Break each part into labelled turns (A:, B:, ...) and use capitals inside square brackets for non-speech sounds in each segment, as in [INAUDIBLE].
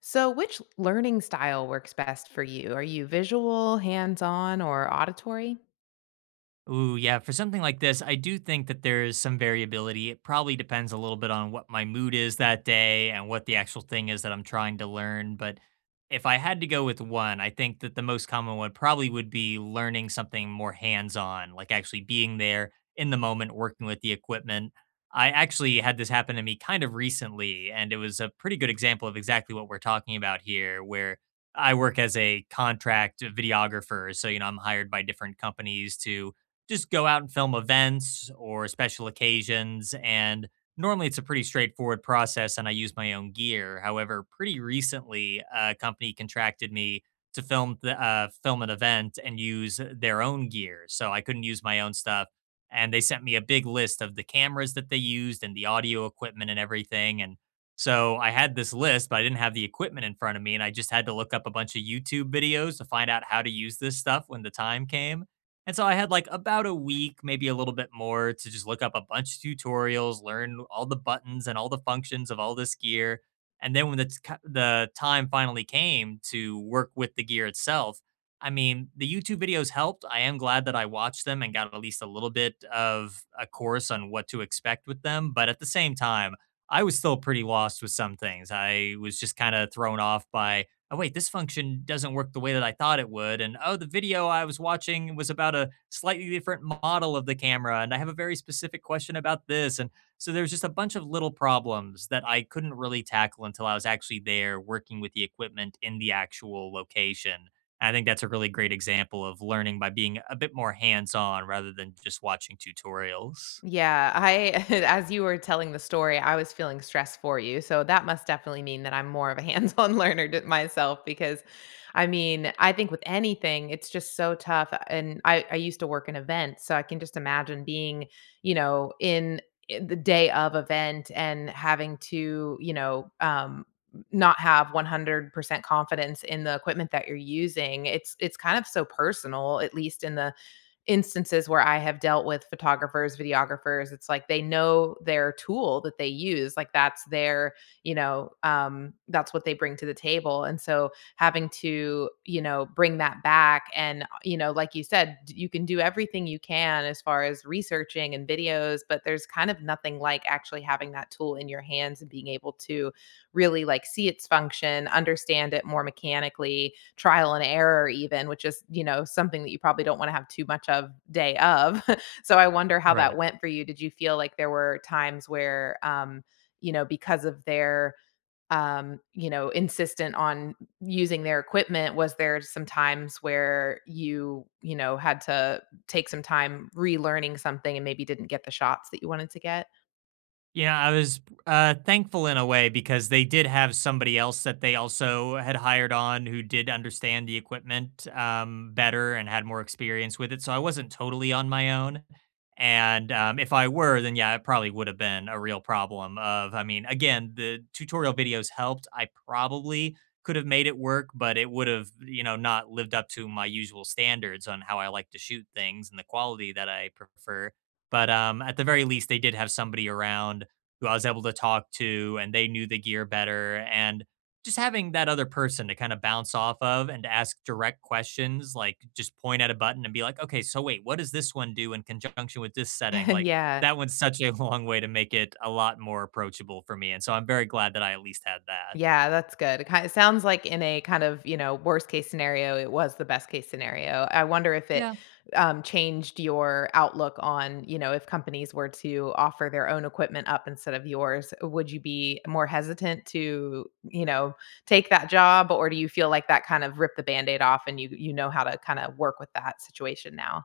A: So, which learning style works best for you? Are you visual, hands on, or auditory?
B: Ooh, yeah. For something like this, I do think that there is some variability. It probably depends a little bit on what my mood is that day and what the actual thing is that I'm trying to learn. But if I had to go with one, I think that the most common one probably would be learning something more hands on, like actually being there in the moment, working with the equipment. I actually had this happen to me kind of recently, and it was a pretty good example of exactly what we're talking about here, where I work as a contract videographer. So, you know, I'm hired by different companies to just go out and film events or special occasions. And normally it's a pretty straightforward process and I use my own gear. However, pretty recently, a company contracted me to film an event and use their own gear. So I couldn't use my own stuff. And they sent me a big list of the cameras that they used and the audio equipment and everything. And so I had this list, but I didn't have the equipment in front of me. And I just had to look up a bunch of YouTube videos to find out how to use this stuff when the time came, and so I had like about a week, maybe a little bit more, to just look up a bunch of tutorials, learn all the buttons and all the functions of all this gear. And then when the time finally came to work with the gear itself, I mean, the YouTube videos helped. I am glad that I watched them and got at least a little bit of a course on what to expect with them. But at the same time, I was still pretty lost with some things. I was just kind of thrown off by, oh wait, this function doesn't work the way that I thought it would. And oh, the video I was watching was about a slightly different model of the camera. And I have a very specific question about this. And so there's just a bunch of little problems that I couldn't really tackle until I was actually there working with the equipment in the actual location. And I think that's a really great example of learning by being a bit more hands on rather than just watching tutorials.
A: Yeah, I [LAUGHS] as you were telling the story, I was feeling stress for you. So that must definitely mean that I'm more of a hands-on [LAUGHS] learner to myself because I think with anything, it's just so tough. And I used to work in events, so I can just imagine being, you know, in the day of event and having to, not have 100% confidence in the equipment that you're using. It's kind of so personal, at least in the instances where I have dealt with photographers, videographers. It's like they know their tool that they use. Like that's their, that's what they bring to the table. And so having to, you know, bring that back and, you know, like you said, you can do everything you can as far as researching and videos, but there's kind of nothing like actually having that tool in your hands and being able to really like see its function, understand it more mechanically, trial and error even, which is, you know, something that you probably don't want to have too much of day of. [LAUGHS] So I wonder how that
B: Right.
A: went for you. Did you feel like there were times where you know, because of their you know, insistent on using their equipment, was there some times where you know, had to take some time relearning something and maybe didn't get the shots that you wanted to get?
B: You know, I was thankful in a way because they did have somebody else that they also had hired on who did understand the equipment better and had more experience with it. So I wasn't totally on my own. And if I were, then yeah, it probably would have been a real problem. Of, I mean, again, the tutorial videos helped. I probably could have made it work, but it would have, you know, not lived up to my usual standards on how I like to shoot things and the quality that I prefer, but at the very least they did have somebody around who I was able to talk to and they knew the gear better. And just having that other person to kind of bounce off of and to ask direct questions, like just point at a button and be like, okay, so wait, what does this one do in conjunction with this setting?
A: [LAUGHS]
B: Like
A: Yeah.
B: that went such a [LAUGHS] long way to make it a lot more approachable for me. And so I'm very glad that I at least had that.
A: Yeah, that's good. It kind of sounds like in a kind of, you know, worst case scenario, it was the best case scenario. I wonder if it
B: Yeah.
A: changed your outlook on, you know, if companies were to offer their own equipment up instead of yours, would you be more hesitant to, you know, take that job, or do you feel like that kind of ripped the band-aid off and you know, how to kind of work with that situation now?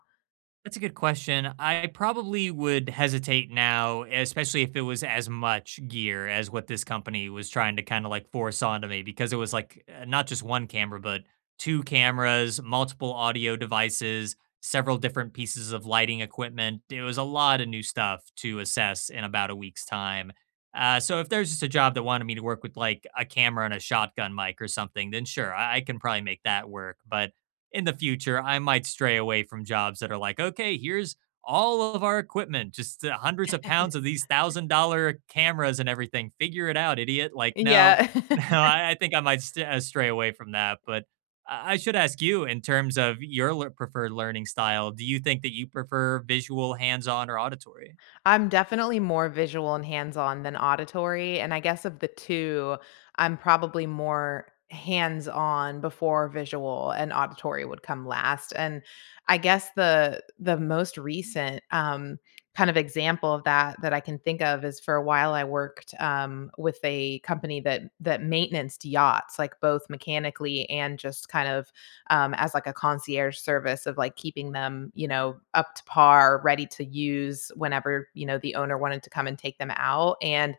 B: That's a good question. I probably would hesitate now, especially if it was as much gear as what this company was trying to kind of like force onto me, because it was like, not just one camera, but two cameras, multiple audio devices, several different pieces of lighting equipment. It was a lot of new stuff to assess in about a week's time. So if there's just a job that wanted me to work with like a camera and a shotgun mic or something, then sure, I can probably make that work. But in the future, I might stray away from jobs that are like, okay, here's all of our equipment, just hundreds of pounds of these $1,000 cameras and everything. Figure it out, idiot. Like, no,
A: Yeah.
B: [LAUGHS]
A: [LAUGHS]
B: no, I think I might stray away from that. But I should ask you, in terms of your preferred learning style, do you think that you prefer visual, hands on, or auditory?
A: I'm definitely more visual and hands-on than auditory, and I guess of the two, I'm probably more hands-on before visual, and auditory would come last. And I guess the most recent, kind of example of that, that I can think of is for a while I worked, with a company that maintenanced yachts, like, both mechanically and just kind of as like a concierge service of like keeping them, you know, up to par, ready to use whenever, you know, the owner wanted to come and take them out. And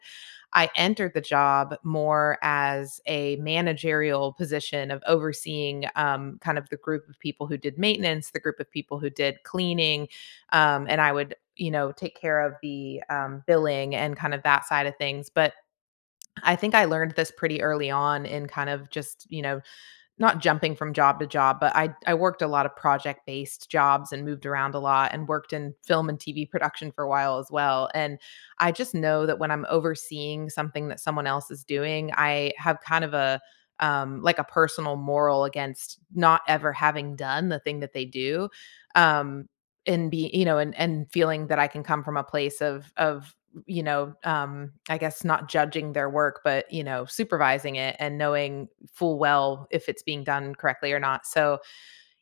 A: I entered the job more as a managerial position of overseeing kind of the group of people who did maintenance, the group of people who did cleaning. And I would, you know, take care of the billing and kind of that side of things. But I think I learned this pretty early on in kind of just, you know, not jumping from job to job, but I worked a lot of project-based jobs and moved around a lot and worked in film and TV production for a while as well. And I just know that when I'm overseeing something that someone else is doing, I have kind of a like a personal moral against not ever having done the thing that they do. Um and be, you know, and feeling that I can come from a place of you know, I guess not judging their work, but you know, supervising it and knowing full well if it's being done correctly or not. So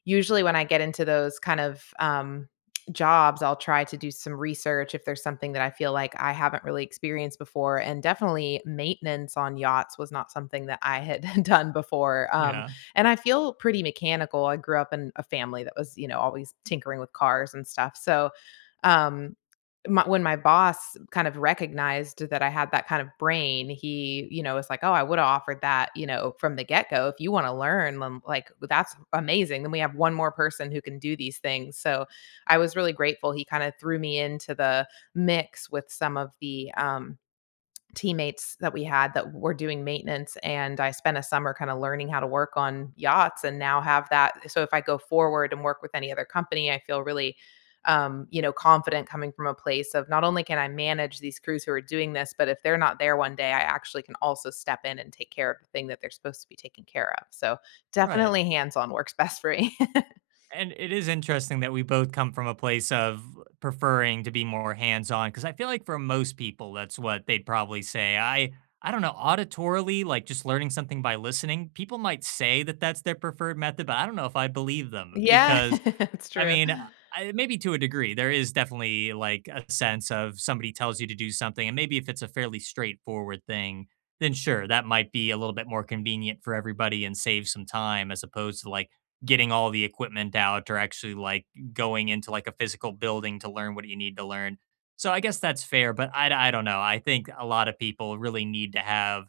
A: usually when I get into those kind of jobs, I'll try to do some research if there's something that I feel like I haven't really experienced before. And definitely maintenance on yachts was not something that I had [LAUGHS] done before.
B: Yeah,
A: And I feel pretty mechanical. I grew up in a family that was, you know, always tinkering with cars and stuff. So um my, when my boss kind of recognized that I had that kind of brain, he, you know, was like, "Oh, I would have offered that, you know, from the get go. If you want to learn, like that's amazing. Then we have one more person who can do these things." So I was really grateful. He kind of threw me into the mix with some of the teammates that we had that were doing maintenance, and I spent a summer kind of learning how to work on yachts, and now have that. So if I go forward and work with any other company, I feel really you know, confident coming from a place of, not only can I manage these crews who are doing this, but if they're not there one day, I actually can also step in and take care of the thing that they're supposed to be taking care of. So
B: right.
A: definitely hands on works best for me. [LAUGHS]
B: And it is interesting that we both come from a place of preferring to be more hands-on, on because I feel like for most people, that's what they'd probably say. I don't know, auditorily, like, just learning something by listening, people might say that that's their preferred method, but I don't know if I believe them.
A: Yeah, [LAUGHS]
B: Because,
A: it's
B: I
A: true.
B: mean, I maybe to a degree. There is definitely, like, a sense of somebody tells you to do something, and maybe if it's a fairly straightforward thing, then sure, that might be a little bit more convenient for everybody and save some time, as opposed to, like, getting all the equipment out, or actually, like, going into, like, a physical building to learn what you need to learn. So I guess that's fair, but I don't know. I think a lot of people really need to have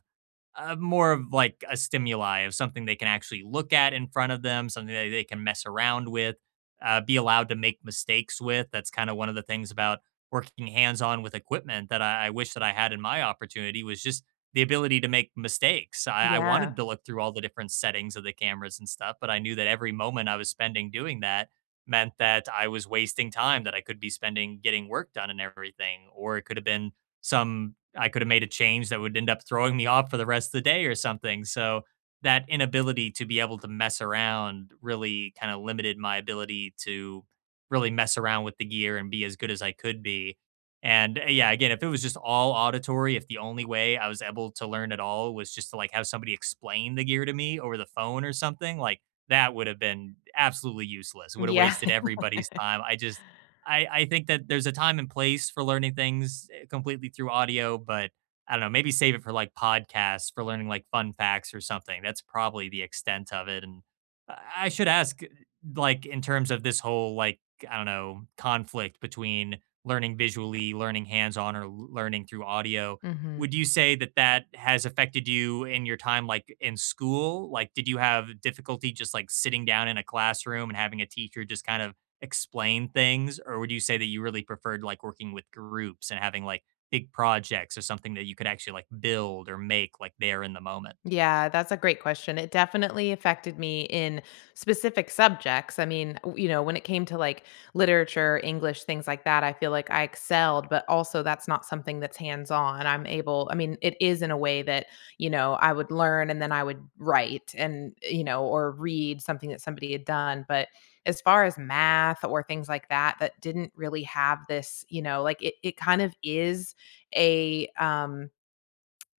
B: more of like a stimuli of something they can actually look at in front of them, something that they can mess around with, be allowed to make mistakes with. That's kind of one of the things about working hands on with equipment, that I wish that I had in my opportunity, was just the ability to make mistakes. I
A: Yeah.
B: wanted to look through all the different settings of the cameras and stuff, but I knew that every moment I was spending doing that meant that I was wasting time that I could be spending getting work done and everything, or it could have been some, I could have made a change that would end up throwing me off for the rest of the day or something. So that inability to be able to mess around really kind of limited my ability to really mess around with the gear and be as good as I could be. And yeah, again, if it was just all auditory, if the only way I was able to learn at all was just to like have somebody explain the gear to me over the phone or something, like that would have been absolutely useless. It would have
A: Yeah.
B: wasted everybody's time. I just I think that there's a time and place for learning things completely through audio, but I don't know, maybe save it for like podcasts for learning like fun facts or something. That's probably the extent of it. And I should ask, like, in terms of this whole like, I don't know, conflict between learning visually, learning hands-on, or learning through audio.
A: [LAUGHS] Mhm.
B: Would you say that that has affected you in your time, like in school? Like, did you have difficulty just like sitting down in a classroom and having a teacher just kind of explain things, or would you say that you really preferred like working with groups and having like big projects or something that you could actually like build or make like there in the moment?
A: Yeah, that's a great question. It definitely affected me in specific subjects. I mean, you know, when it came to like literature, English, things like that, I feel like I excelled, but also that's not something that's hands on. I'm able, I mean, it is in a way that, you know, I would learn and then I would write and, you know, or read something that somebody had done. But as far as math or things like that, that didn't really have this, you know, like it kind of is a,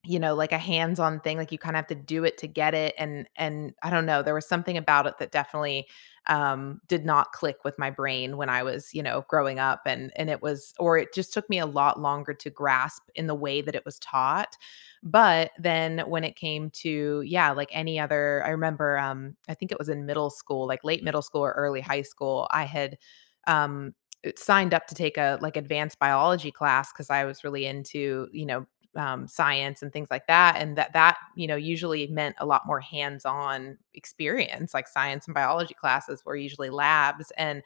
A: you know, like a hands-on thing, like you kinda have to do it to get it, and I don't know, there was something about it that definitely, did not click with my brain when I was, you know, growing up, and it was, or it just took me a lot longer to grasp in the way that it was taught. But then when it came to, yeah, like any other, I remember, I think it was in middle school, like late middle school or early high school, I had, um, it signed up to take a, like, advanced biology class because I was really into, you know, science and things like that, and that you know, usually meant a lot more hands-on experience. Like science and biology classes were usually labs. And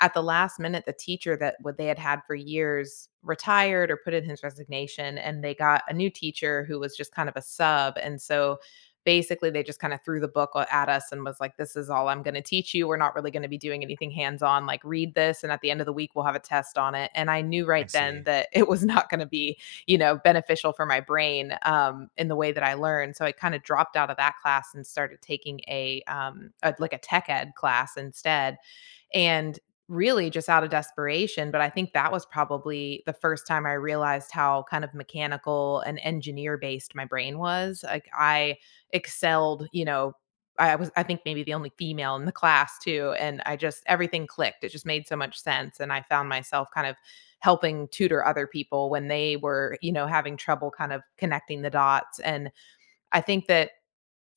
A: at the last minute, the teacher that what they had had for years retired or put in his resignation, and they got a new teacher who was just kind of a sub. And so basically they just kind of threw the book at us and was like, this is all I'm going to teach you, we're not really going to be doing anything hands on, like read this and at the end of the week we'll have a test on it. And I knew right
B: I
A: then
B: see.
A: that [LAUGHS] it was not going to be, you know, beneficial for my brain, in the way that I learned. So I kind of dropped out of that class and started taking a, like a tech ed class instead. And really just out of desperation. But I think that was probably the first time I realized how kind of mechanical and engineer based my brain was. Like I excelled, you know, I was, I think, maybe the only female in the class too. And I just, everything clicked. It just made so much sense. And I found myself kind of helping tutor other people when they were, you know, having trouble kind of connecting the dots. And I think that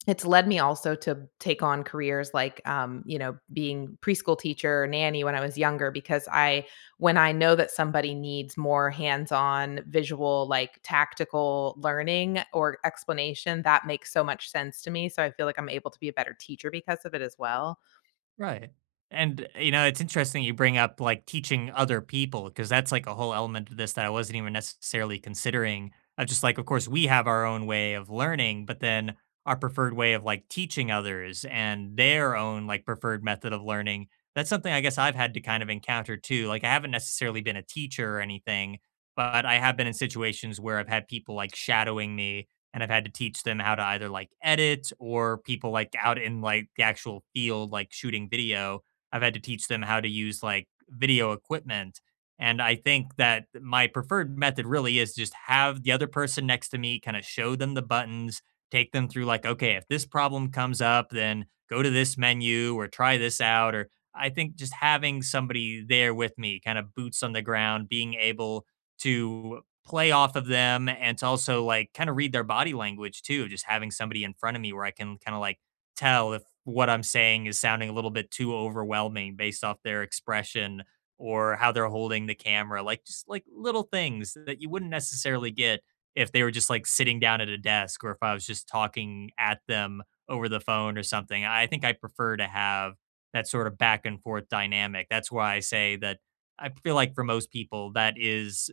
A: it's led me also to take on careers like, you know, being preschool teacher, nanny when I was younger, because I when I know that somebody needs more hands-on, visual, like, tactical learning or explanation, that makes so much sense to me, so I feel like I'm able to be a better teacher because of it as well.
B: Right. And, you know, it's interesting you bring up like teaching other people, because that's like a whole element of this that I wasn't even necessarily considering. Of just like, of course, we have our own way of learning, but then our preferred way of like teaching others and their own like preferred method of learning. That's something I guess I've had to kind of encounter too. Like, I haven't necessarily been a teacher or anything, but I have been in situations where I've had people like shadowing me, and I've had to teach them how to either like edit, or people like out in like the actual field, like shooting video. I've had to teach them how to use like video equipment. And I think that my preferred method really is just have the other person next to me, kind of show them the buttons, take them through like, okay, if this problem comes up, then go to this menu or try this out. Or I think just having somebody there with me, kind of boots on the ground, being able to play off of them and to also like kind of read their body language too. Just having somebody in front of me where I can kind of like tell if what I'm saying is sounding a little bit too overwhelming based off their expression or how they're holding the camera, like just like little things that you wouldn't necessarily get if they were just like sitting down at a desk or if I was just talking at them over the phone or something. I think I prefer to have that sort of back and forth dynamic. That's why I say that I feel like for most people, that is,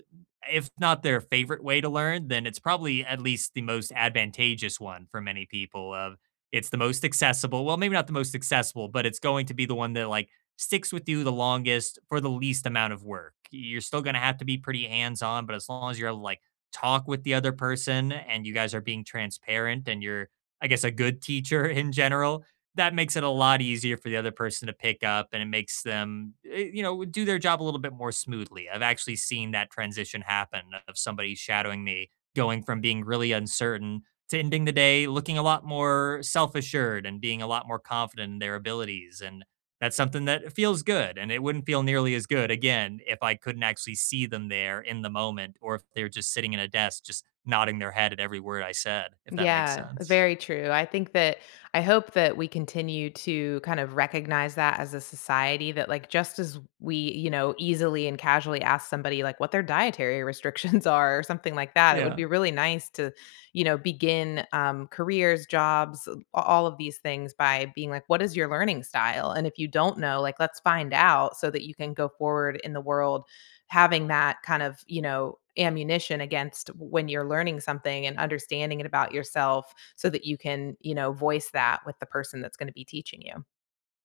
B: if not their favorite way to learn, then it's probably at least the most advantageous one for many people. Of, it's the most accessible. Well, maybe not the most accessible, but it's going to be the one that like sticks with you the longest for the least amount of work. You're still going to have to be pretty hands on, but as long as you're able to like talk with the other person and you guys are being transparent and you're, I guess, a good teacher [LAUGHS] in general, that makes it a lot easier for the other person to pick up, and it makes them you know, do their job a little bit more smoothly. I've actually seen that transition happen, of somebody shadowing me going from being really uncertain to ending the day looking a lot more self-assured and being a lot more confident in their abilities. And that's something that feels good, and it wouldn't feel nearly as good again if I couldn't actually see them there in the moment, or if they're just sitting in a desk just nodding their head at every word I said, if that makes
A: Yeah,
B: sense.
A: very true. I think that I hope that we continue to kind of recognize that as a society, that like just as we, you know, easily and casually ask somebody like what their dietary [LAUGHS] restrictions are or something like that, it would
B: Yeah.
A: be really nice to, you know, begin careers, jobs, all of these things by being like, what is your learning style? And if you don't know, like, let's find out so that you can go forward in the world having that kind of, you know, ammunition against when you're learning something and understanding it about yourself so that you can, you know, voice that with the person that's going to be teaching you.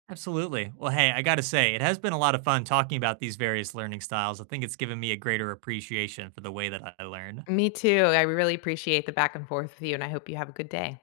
B: Absolutely. Well, hey, I got to say, it has been a lot of fun talking about these various learning styles. I think it's given me a greater appreciation for the way that I learn.
A: Me too. I really appreciate the back and forth with you, and I hope you have a good day.